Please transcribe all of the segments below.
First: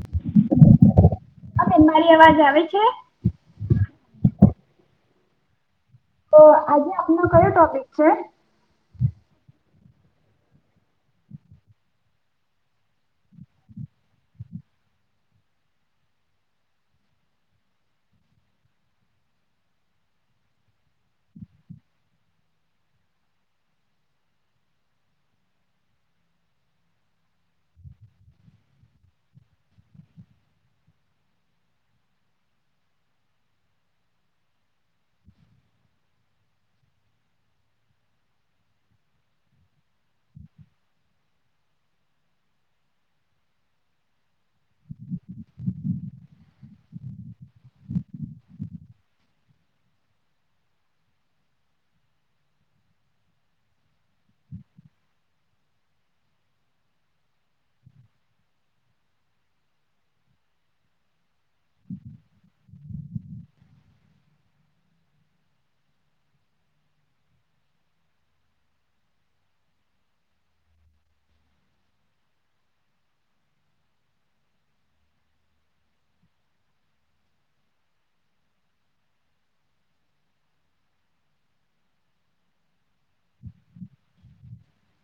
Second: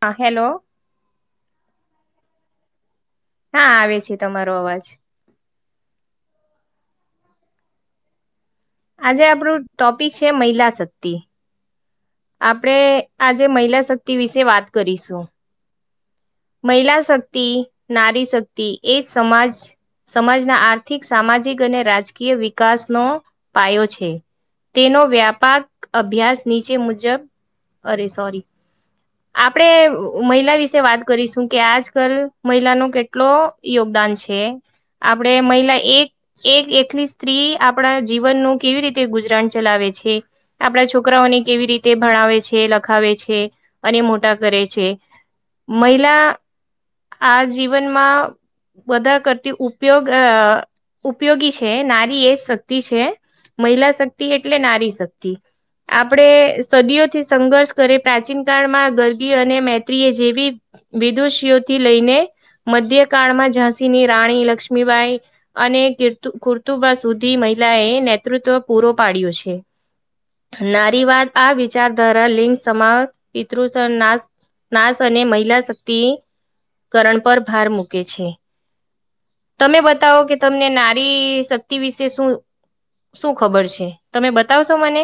હા હેલો હા બેન મારી અવાજ આવે છે. હા આવે છે તમારો અવાજ તો આજે આપનો કયો ટોપિક છે. આજે આપણું ટોપિક છે મહિલા શક્તિ આપણે આજે મહિલા શક્તિ વિશે વાત કરીશું મહિલા શક્તિ નારી શક્તિ એ સમાજ સમાજના આર્થિક સામાજિક અને રાજકીય વિકાસનો પાયો છે તેનો વ્યાપાક અભ્યાસ નીચે મુજ જબ અરે સોરી આપણેે મહિલા વિશે વાત કરીશું કે આજ કલ મહિલાનો કેટલો યોગદાન છે આપણે મહિલા એક એકલી સ્ત્રી આપણા જીવનનું કેવી રીતે ગુજરાન ચલાવે છે આપણા છોકરાઓને કેવી રી તે ભણાવે છે લખાવે છે અને મોટા કરે છે મહિલા આ જીવનમાં બધા કરતી ઉપયોગ ઉપયોગી છે નારી એ જ શક્તિ છે મહિલા શક્તિ એટલે નારી શક્તિ આપણે સદીઓથી સંઘર્ષ કરી પ્રાચીન કાળમાં ગરગી અને મૈત્રીએ જેવી વિદુષીઓથી લઈને મધ્યકાળમાં ઝાંસીની રાણી લક્ષ્મીબાઈ અને કીર્ ખુર્તુબા સુધી મહિલાએ નેતૃત્વ પૂરો પાડ્યો છે નારીવાદ આ વિચારધારા લિંગ સમા પિતૃ નાશ નાશ અને મહિલા શક્તિ કરણ પર ભાર મૂકે છે. તમે બતાવો કે તમને નારી શક્તિ વિશે શું શું ખબર છે તમે બતાવશો મને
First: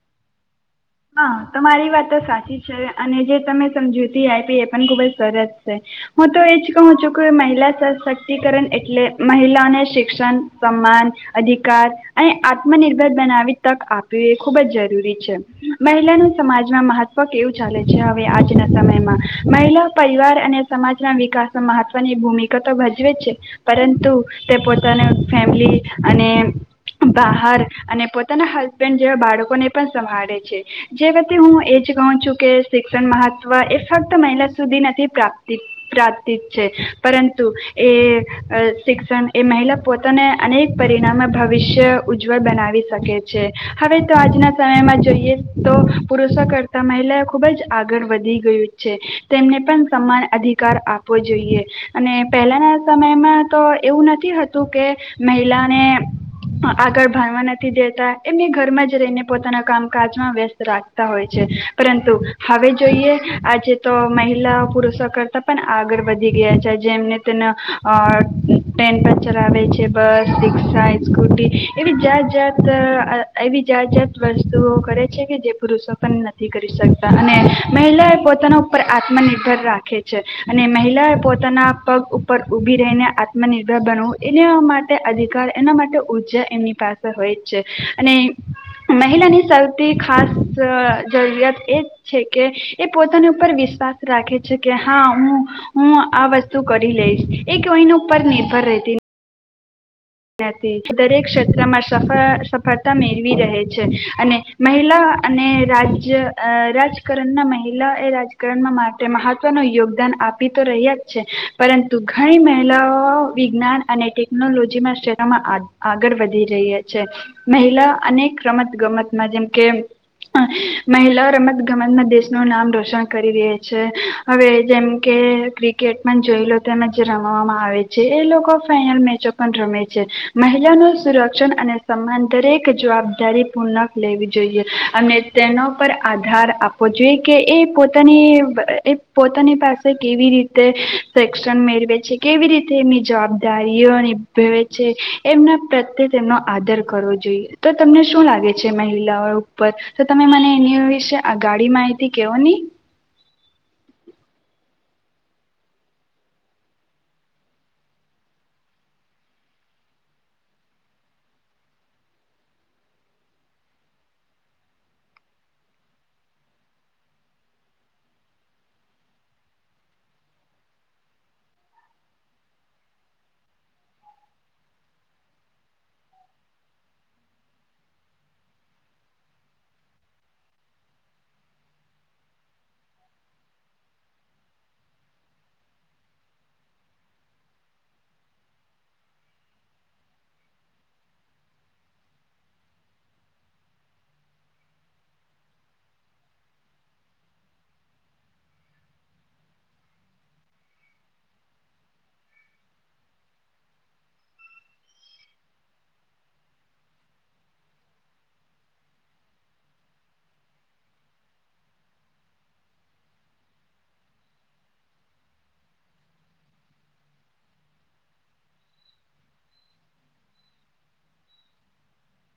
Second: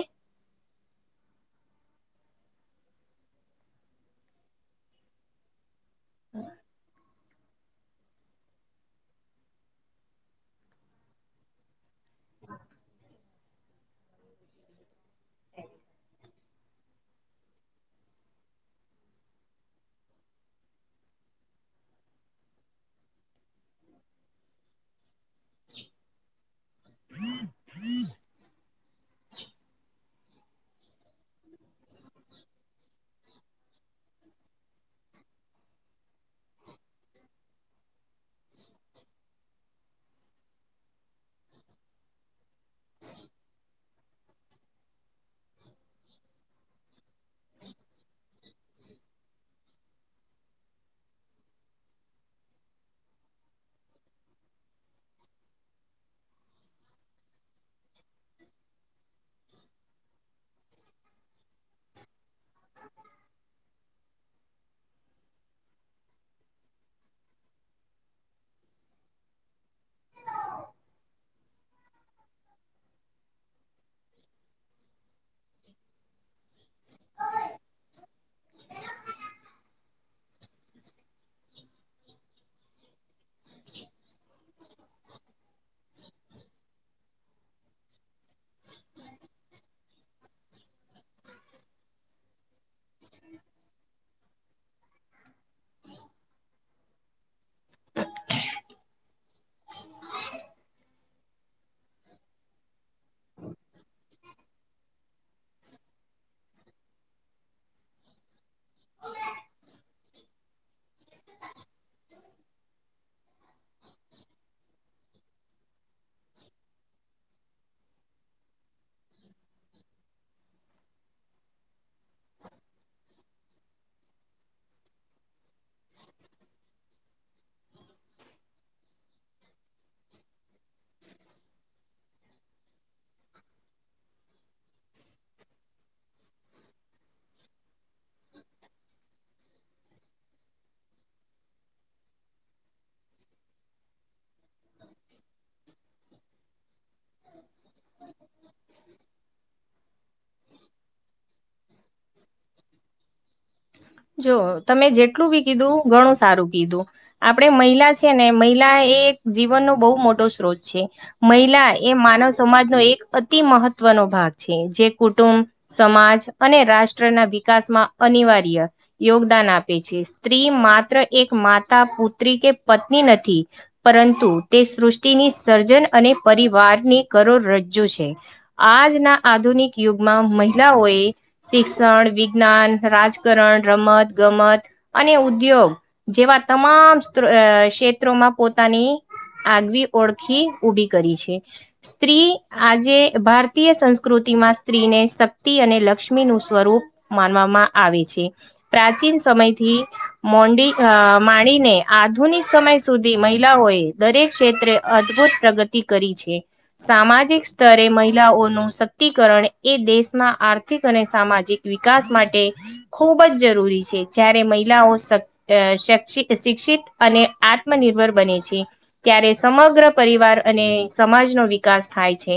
હા તમારી વાત તો સાચી છે અને જે તમે સમજૂતી આયપી એ પણ ખુબ જ સરસ હું તો એછ કણ છો, લોકો મહિલા સશક્તિકરણ એટલે મહિલાને શિક્ષણ સન્માન અધિકાર અને આત્મનિર્ભર બનાવી તક આપવી એ ખૂબ જ જરૂરી છે. મહિલાનું સમાજમાં મહત્વ કેવું ચાલે છે, હવે આજના સમયમાં મહિલા પરિવાર અને સમાજના વિકાસમાં મહત્વની ભૂમિકા તો ભજવે જ છે, પરંતુ તે પોતાને ફેમિલી અને બહાર અને પોતાના હસબેન્ડ જેવા બાળકોને પણ સાંભાળે [inaudible] જે વતે હું એજ કહું છું કે શિક્ષણ મહત્વ એ ફક્ત મહિલા સુધી નથી પ્રાપ્ પ્રાપ્તી જ છે, પરંતુ એ શિક્ષણ એ મહિલા પોતાને અનેક પરિણામે ભવિષ્ય ઉજ્જવલ બનાવી શકે છે, હવે તો આજના સમયમાં જોઈએ, તો પુરુષો કરતા મહિલાઓ ખુબ જ આગળ વધી ગયું છે, તેમને પણ સમાન અધિકાર આપવો જોઈએ, અને પહેલાના સમયમાં તો એવું નથીતું કે મહિલાને આગળ ભણવા નથી દેતા એમને ઘરમાં જ રહીને પોતાના કામકાજ સ્ રાખ હોય છે, પરંતુ હવે જોઈએ આજે તો મહિલા પુરુષો કરતા પણ આગળ વધી ગયા છે, જેમને તેને ટ્રેન પર ચલાવે છે, બસ રિક્ષા સ્કૂટી એવી જાત જાત એવી જાત જાત વસ્તુઓ કરે જે પુરુષો પણ નથી કરી શકતા, અને મહિલા એ પોતાના ઉપર આત્મનિર્ભર રાખે છે, અને મહિલા એ પોતાના પગ ઉપર ઉભી રહીને આત્મનિર્ભર બનવું એના માટે અધિકાર એના માટે ઉર્જા એમની પાસે હોય જ છે, અને મહિલાની સ ખાસ જરૂરિયાત એ જ છે, કે એ પોતાની ઉપર વિશ્વાસ રાખે છે, કે હા હું હું આ વસ્તુ કરી લઈશ એ કોઈની ઉપર નિર્ભર રહેતી દરેક ક્ષેત્રમાં સ સફળતા મેળવી રહે છે, અને મહિલા અને રાજ રાજકારણના મહિલા એ કણ માટે મહત્વનું યોગદાન આપી તો રહ્યા જ છે, પરંતુ ઘણી મહિલાઓ વિજ્ઞાન અને ટેકનોલોજીમાં આગળ વધી રહ્યા છે, મહિલા અનેક રમત ગમતમાં જેમકે મહિલા રમત ગમતમાં દેશનું નામ રોશન કરી રહી છે, હવે જેમકે ક્રિકેટમાં જોઈ લો તેમ જે રમાવામાં આવે છે, એ લોકો ફાઈનલ મેચો પણ રમે છે. મહિલા ન સુરક્ષણ અને સમાન દરેક જવાબદારી પૂર્ક લેવી જોઈએ, અને તેનો પર આધાર આપવો જોઈએ, કે એ પોતાની એ પોતાની પાસે કેવી રીતે શેષણ મેળવે છે, કેવી રીતે એમની જવાબદારીઓ એમના પ્રત્યે તેમનો આદર કરવો જોઈએ, તો તમને શું લાગે છે મહિલાઓ ઉપર તો તમે મને એની વિશે આ ગાડી માહિતી કેવો ની? જો તમે જેટલું બી કીધું ઘણું સારું કીધું આપણે મહિલા છે, ને મહિલા એ જીવનનો બહુ મોટો સ્ત્રોત છે, મહિલા એ માનવ સમાજનો એક અતિ મહત્વનો ભાગ છે, જે કુટુંબ સમાજ અને રાષ્ટ્રના વિકાસમાં અનિવાર્ય યોગદાન આપે છે, સ્ત્રી માત્ર એક માતા પુત્રી કે પત્ની નથી પરંતુ તે સૃષ્ટિની સર્જન અને પરિવારની કરો રજ્જુ છે, આજના આધુનિક યુગમાં મહિલાઓએ શિક્ષણ વિજ્ઞાન રાજકારણ રમત ગમત અને ઉદ્યોગ જેવા તમામ ક્ષેત્રોમાં પોતાની આગવી ઓળખી ઊભી કરી છે, સ્ત્રી આજે ભારતીય સંસ્કૃતિમાં સ્ત્રીને શક્તિ અને લક્ષ્મી નું સ્વરૂપ માનવામાં આવે છે. પ્રાચીન સમયથી મોડી માંડીને આધુનિક સમય સુધી મહિલાઓએ દરેક ક્ષેત્રે અદભુત પ્રગતિ કરી છે, સામાજિક સ્તરે મહિલાઓનું સક્તિકરણ એ દેશના આર્થિક અને સામાજિક વિકાસ માટે ખૂબ ખબ જ જરૂરી છે, જ્યારે મહિલાઓ શિક્ષિત અને આત્મનિર્ભર બને છે, ત્યારે સમગ્ર પરિવાર અને સમાજનો વિકાસ થાય છે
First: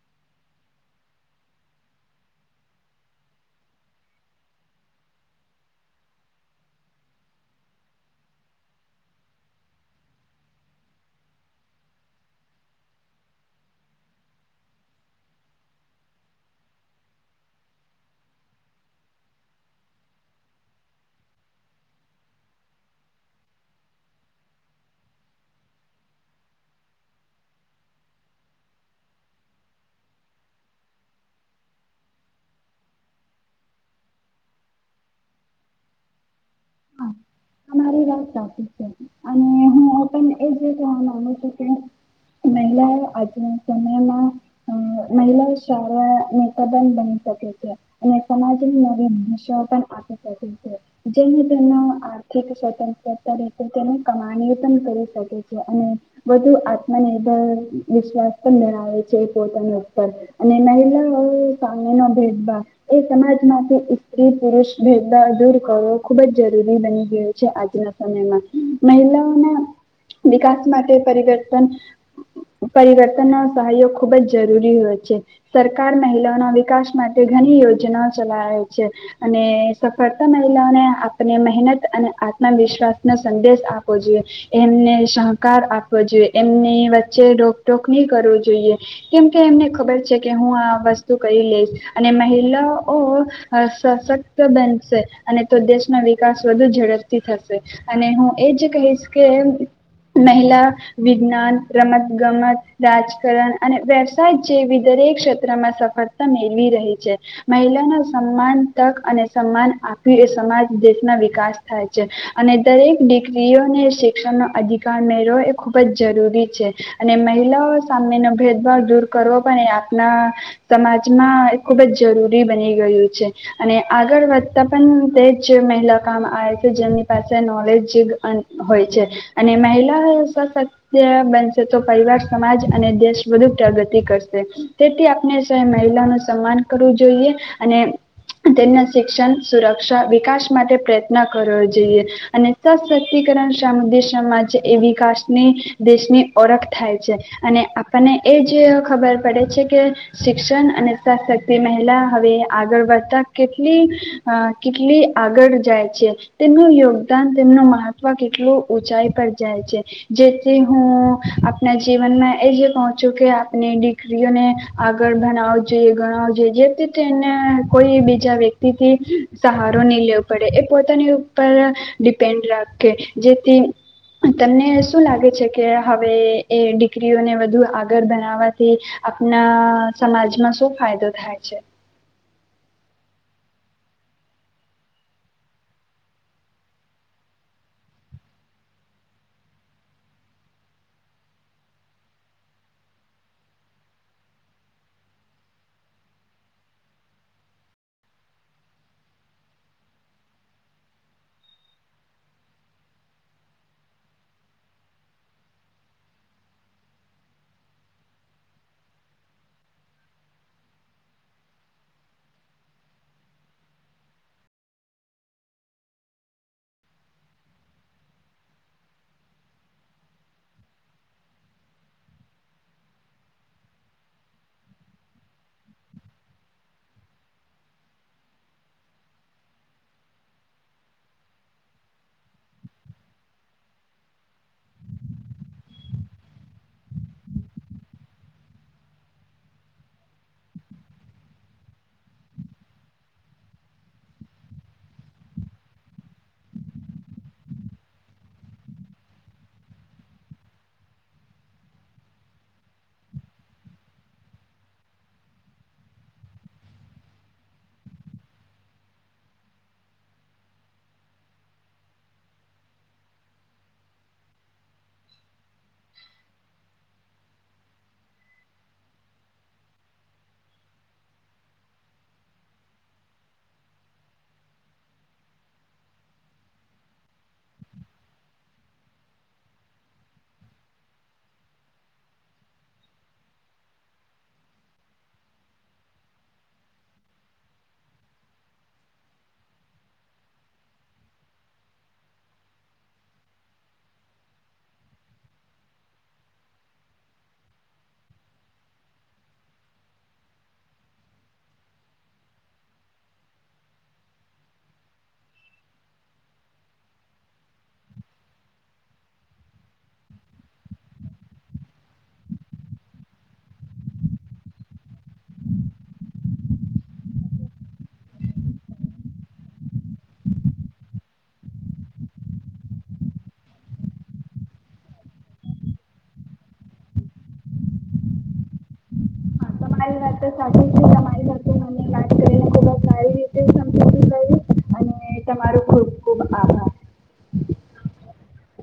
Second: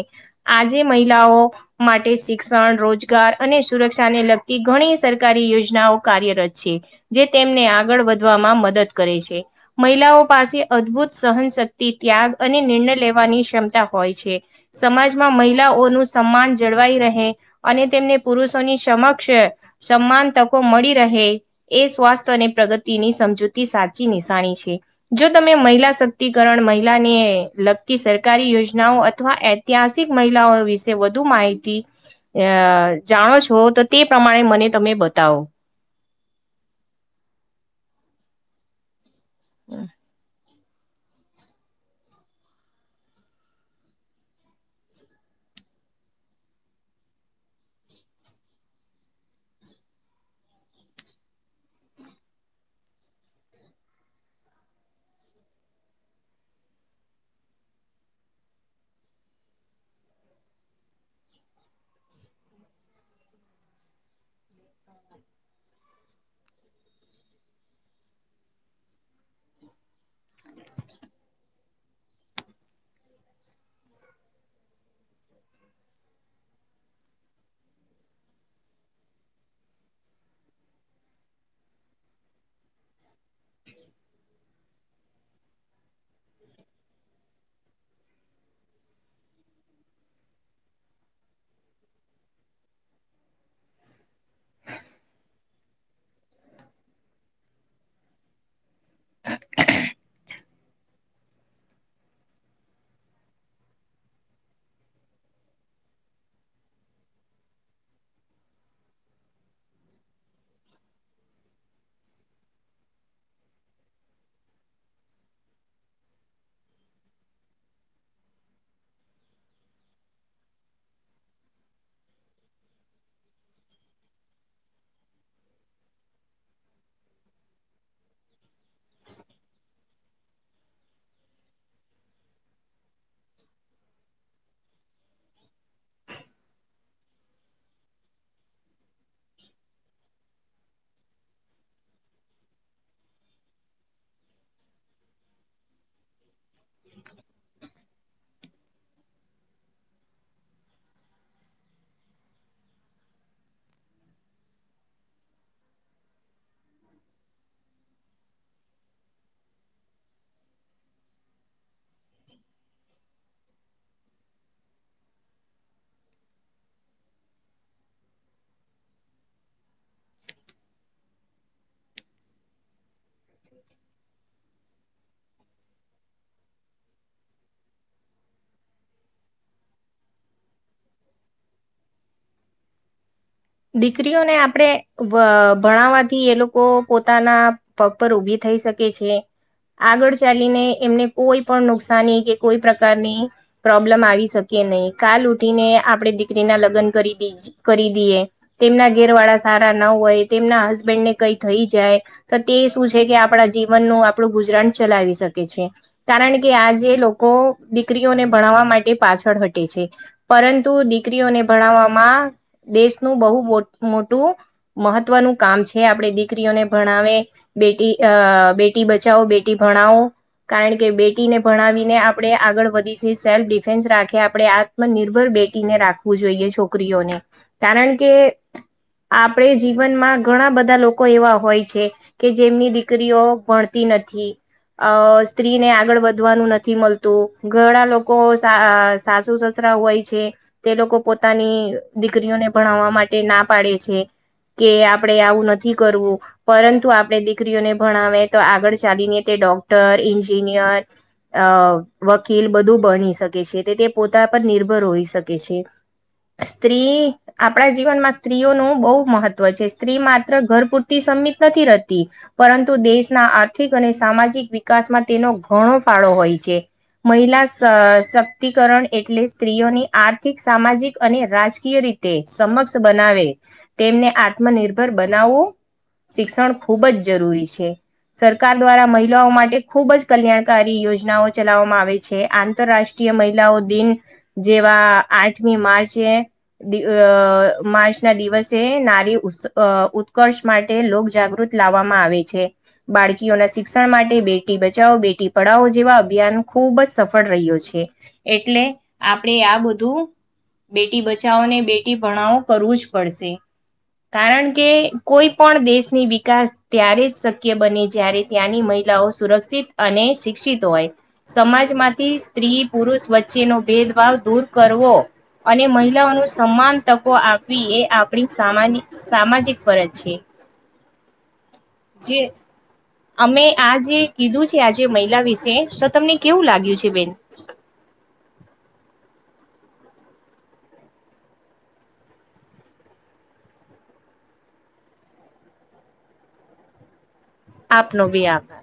આજે મહિલાઓ માટે શિક્ષણ રોજગાર અને સુરક્ષાને લગતી ઘણી સરકારી યોજના કાર્યરત છે જે તેમને આગળ વધવામાં મદદ કરે છે, મહિલાઓ પાસે અદભુત સહનશક્તિ ત્યાગ અને નિર્ણય લેવાની ક્ષમતા હોય છે, સમાજમાં મહિલાઓનું સન્માન જળવાઈ રહે અને તેમને પુરુષોની સમક્ષ સન્માન તક મળી રહે એ સ્વાસ્થ્ય અને પ્રગતિની સમજૂતી સાચી નિશાની છે, જો તમે મહિલા સક્તિકરણ મહિલાને લગતી સરકારી યોજનાઓ અથવા ઐતિહાસિક મહિલાઓ વિશે વધુ માહિતી અ જાણો છો, તો તે પ્રમાણે મને તમે બ તવ [inaudible] હા, તમારી રાતી છે. અને હા, હું પણ એ જે કવા મામાંગ છે, કે મહિલાઓ આજના સમયમાં મહિલા શાળાને પ્રબન બની શકે છે, અને સમાજની નવી ભાષાઓ પણ આપી શકે છે, જેને આર્થિક સ્વતંત્રતા રીતે તેને કમાણીઓ પણ કરી શકે છે, અને વધુ આત્મનિર્ભર વિશ્વાસ પણ ધણાવે છે, એ પોતાના ઉપર અને મહિલાઓ સામે ન ભેદભાવ એ સમાજમાંથી સ્ત્રી પુરુષ ભેદભાવ દૂર કરવો ખૂબ જ જરૂરી બની ગયો છે, આજના સમયમાં મહિલાઓના વિકાસ માટે પરિવર્તન પરિવર્તનનો સહયોગ ખૂબ જ જરૂરી હોય છે, સરકાર મહિલાઓના વિકાસ માટે ઘણી યોજનાઓ ચલાવે છે અને સફળતા મહિલાઓને આપને મહેનત અને આત્મવિશ્વાસ નો સંદેશ આપો જોઈએ એમને સહકાર આપવો જોઈએ એમની વચ્ચે રોકટોક નહી કરવું જોઈએ કેમકે એમને ખબર છે, કે હું આ વસ્તુ કરી લઈશ અને મહિલાઓ સશક્ત બનશે અને તો દેશ વિકાસ વધુ ઝડપથી થશે અને હું એજ કહીશ કે મહિલા વિજ્ઞાન રમત ગમત રાજકારણ અને વ્યવસાય જેવી દરેક ક્ષેત્રમાં સફળતા મેળવી રહી છે, મહિલાના સન્માન તક અને સન્માન આપી એ સમાજ દેશના વિકાસ થાય છે, અને દરેક દીકરીઓને શિક્ષણનો અધિકાર મેળવો એ ખૂબ જ જરૂરી છે, અને મહિલાઓ સામેનો ભેદભાવ દૂર કરવો પણ એ આપના સમાજમાં ખૂબ જ જરૂરી બની ગયું છે અને આગળ વધતા પણ તે આવે છે જેમની પાસે નોલેજ હોય છે, અને મહિલા સશ બનશે તો પરિવાર સમાજ અને દેશ વધુ પ્રગતિ કરશે તેથી આપણે મહિલા નું સન્માન કરવું જોઈએ, અને તેમના શિક્ષણ સુરક્ષા વિકાસ માટે પ્રયત્ન કરવો જોઈએ, અને સશક્તિકરણ સા સમાજ એ વિકાસની દેશની ઓળખ થાય છે, અને આપણને એ જ ખબર પડે છે, કે શિક્ષણ અને શક્તિ મહિલા હવે આગળ વધતા કેટલી કેટલી આગળ જાય છે તેમનું યોગદાન તેમનું મહત્વ કેટલું ઊંચાઈ પર જાય છે, જેથી હું આપના જીવનમાં એ જે કહ છું, કે આપની દીકરીઓને આગળ ભણાવ જોઈએ ગણાવ જોઈએ, જેથી તેને કોઈ બીજા વ્યક્તિથી સહ નહી લેવો પડે, એ પોતાની ઉપર ડિપેન્ડ રાખે. જેથી તને શું લાગે છે, કે હવે એ દીકરીઓને વધુ આગળ બનાવાથી આપના સમાજમાં શું ફાયદો થાય છે. દીકરીઓને આપણે ભણાવવાથી એ લોકો પોતાના પગ પર ઊભી થઈ શકે છે આગળ ચાલીને એમને કોઈ પણ નુકસાની કે કોઈ પ્રકારની પ્રોબ્લમ આવી શકે નહી કાલ ઉઠીને આપણે દીકરીના લગ્ન કરી કરી દઈએ. તેમના ઘેર વાળા સારા ના હોય તેમના હસબેન્ડને કઈ થઈ જાય તો તે શું છે, કે આપણા જીવનનું આપણું ગુજરાન ચલાવી શકે છે, કારણ કે આજે લોકો દીકરીઓને ભણાવવા માટે પાછળ હટે છે પરંતુ દીકરીઓને ભણાવવામાં દેશ નું બહુ મોટું મહત્વનું કામ છે આપણે દીકરીઓને ભણાવે બેટી અહ બેટી બચાવો બેટી ભણાવો કારણ કે બેટીને ભણાવીને આપણે આગળ વધી છે સેલ્ફ ડિફેન્સ રાખે આપણે આત્મનિર્ભર બેટીને રાખવું જોઈએ છોકરીઓને. કારણ કે આપણે જીવનમાં ઘણા બધા લોકો એવા હોય છે કે જેમની દીકરીઓ ભણતી નથી અહ સ્ત્રીને આગળ વધવાનું નથી મળતું ઘણા લોકો અહ સાસુ સસરા હોય છે તે લોકો પોતાની દીકરીઓને ભણાવવા માટે ના પાડે છે કે આપણે આવું નથી કરવું પરંતુ આપણે દીકરીઓને ભણાવે તો આગળ ચાલીને તે ડોક્ટર, એન્જિનિયર અહ વકીલ બધું ભણી શકે છે તે તે પોતા પર નિર્ભર હોઈ શકે છે. સ્ત્રી આપણા જીવનમાં સ્ત્રીઓનું બહુ મહત્વ છે. સ્ત્રી માત્ર ઘર પૂરતી સંમિત નથી રહેતી પરંતુ દેશના આર્થિક અને સામાજિક વિકાસમાં તેનો ઘણો ફાળો હોય છે. મહિલા શ, -શક્તિકરણ એટલે સ્ત્રીઓની આર્થિક સામાજિક અને રાજકીય રીતે તે સમક્ષ બનાવે તેમને આત્મનિર્ભર બનાવવું શિક્ષણ ખૂબ જ જરૂરી છે. સરકાર દ્વારા મહિલાઓ માટે ખૂબ જ કલ્યાણકારી યોજનાઓ ચલાવવામાં આવે છે. આંતરરાષ્ટ્રીય મહિલાઓ દિન જેવા આઠમી માર્ચે દીવ અહ માર્ચ ના દિવસે નારી અહ ઉત્સ-ઉત્કર્ષ માટે લોક જાગૃત લાવવામાં આવે છે. બાળકીઓના શિક્ષણ માટે બેટી બચાવો બેટી પઢાવો જેવા અભિયાન ખુબ જ સફળ રહ્યો છે. એટલે આપણે આ બધું બેટી બ ચાવ ને બેટી ભણો કરવું જ પડશે. કારણ કે કોઈ પણ દેશની વિકાસ ત્યારે જ શક્ય બને જ્યારે ત્યાંની મહિલાઓ સુરક્ષિત અને શિક્ષિત હોય. સમાજમાંથી સ્ત્રી પુરુષ વચ્ચેનો ભેદભાવ દૂર કરવો અને મહિ લાઓનું સમાન તકો આપવી એ આપણી સામાની સામાજિક ફરજ છે. જે અમે આ જે કીધું છે આજે મહિલા વિશે તો તમને કેવું લાગ્યું છે બેન? હા તમારી વાત તો સાચી છે તમારી સાથે મને વાત કરીને ખૂબ સારી રીતે સમજી બી ગઈ અને તમારો ખુબ ખુબ આભાર. આપ બી આતા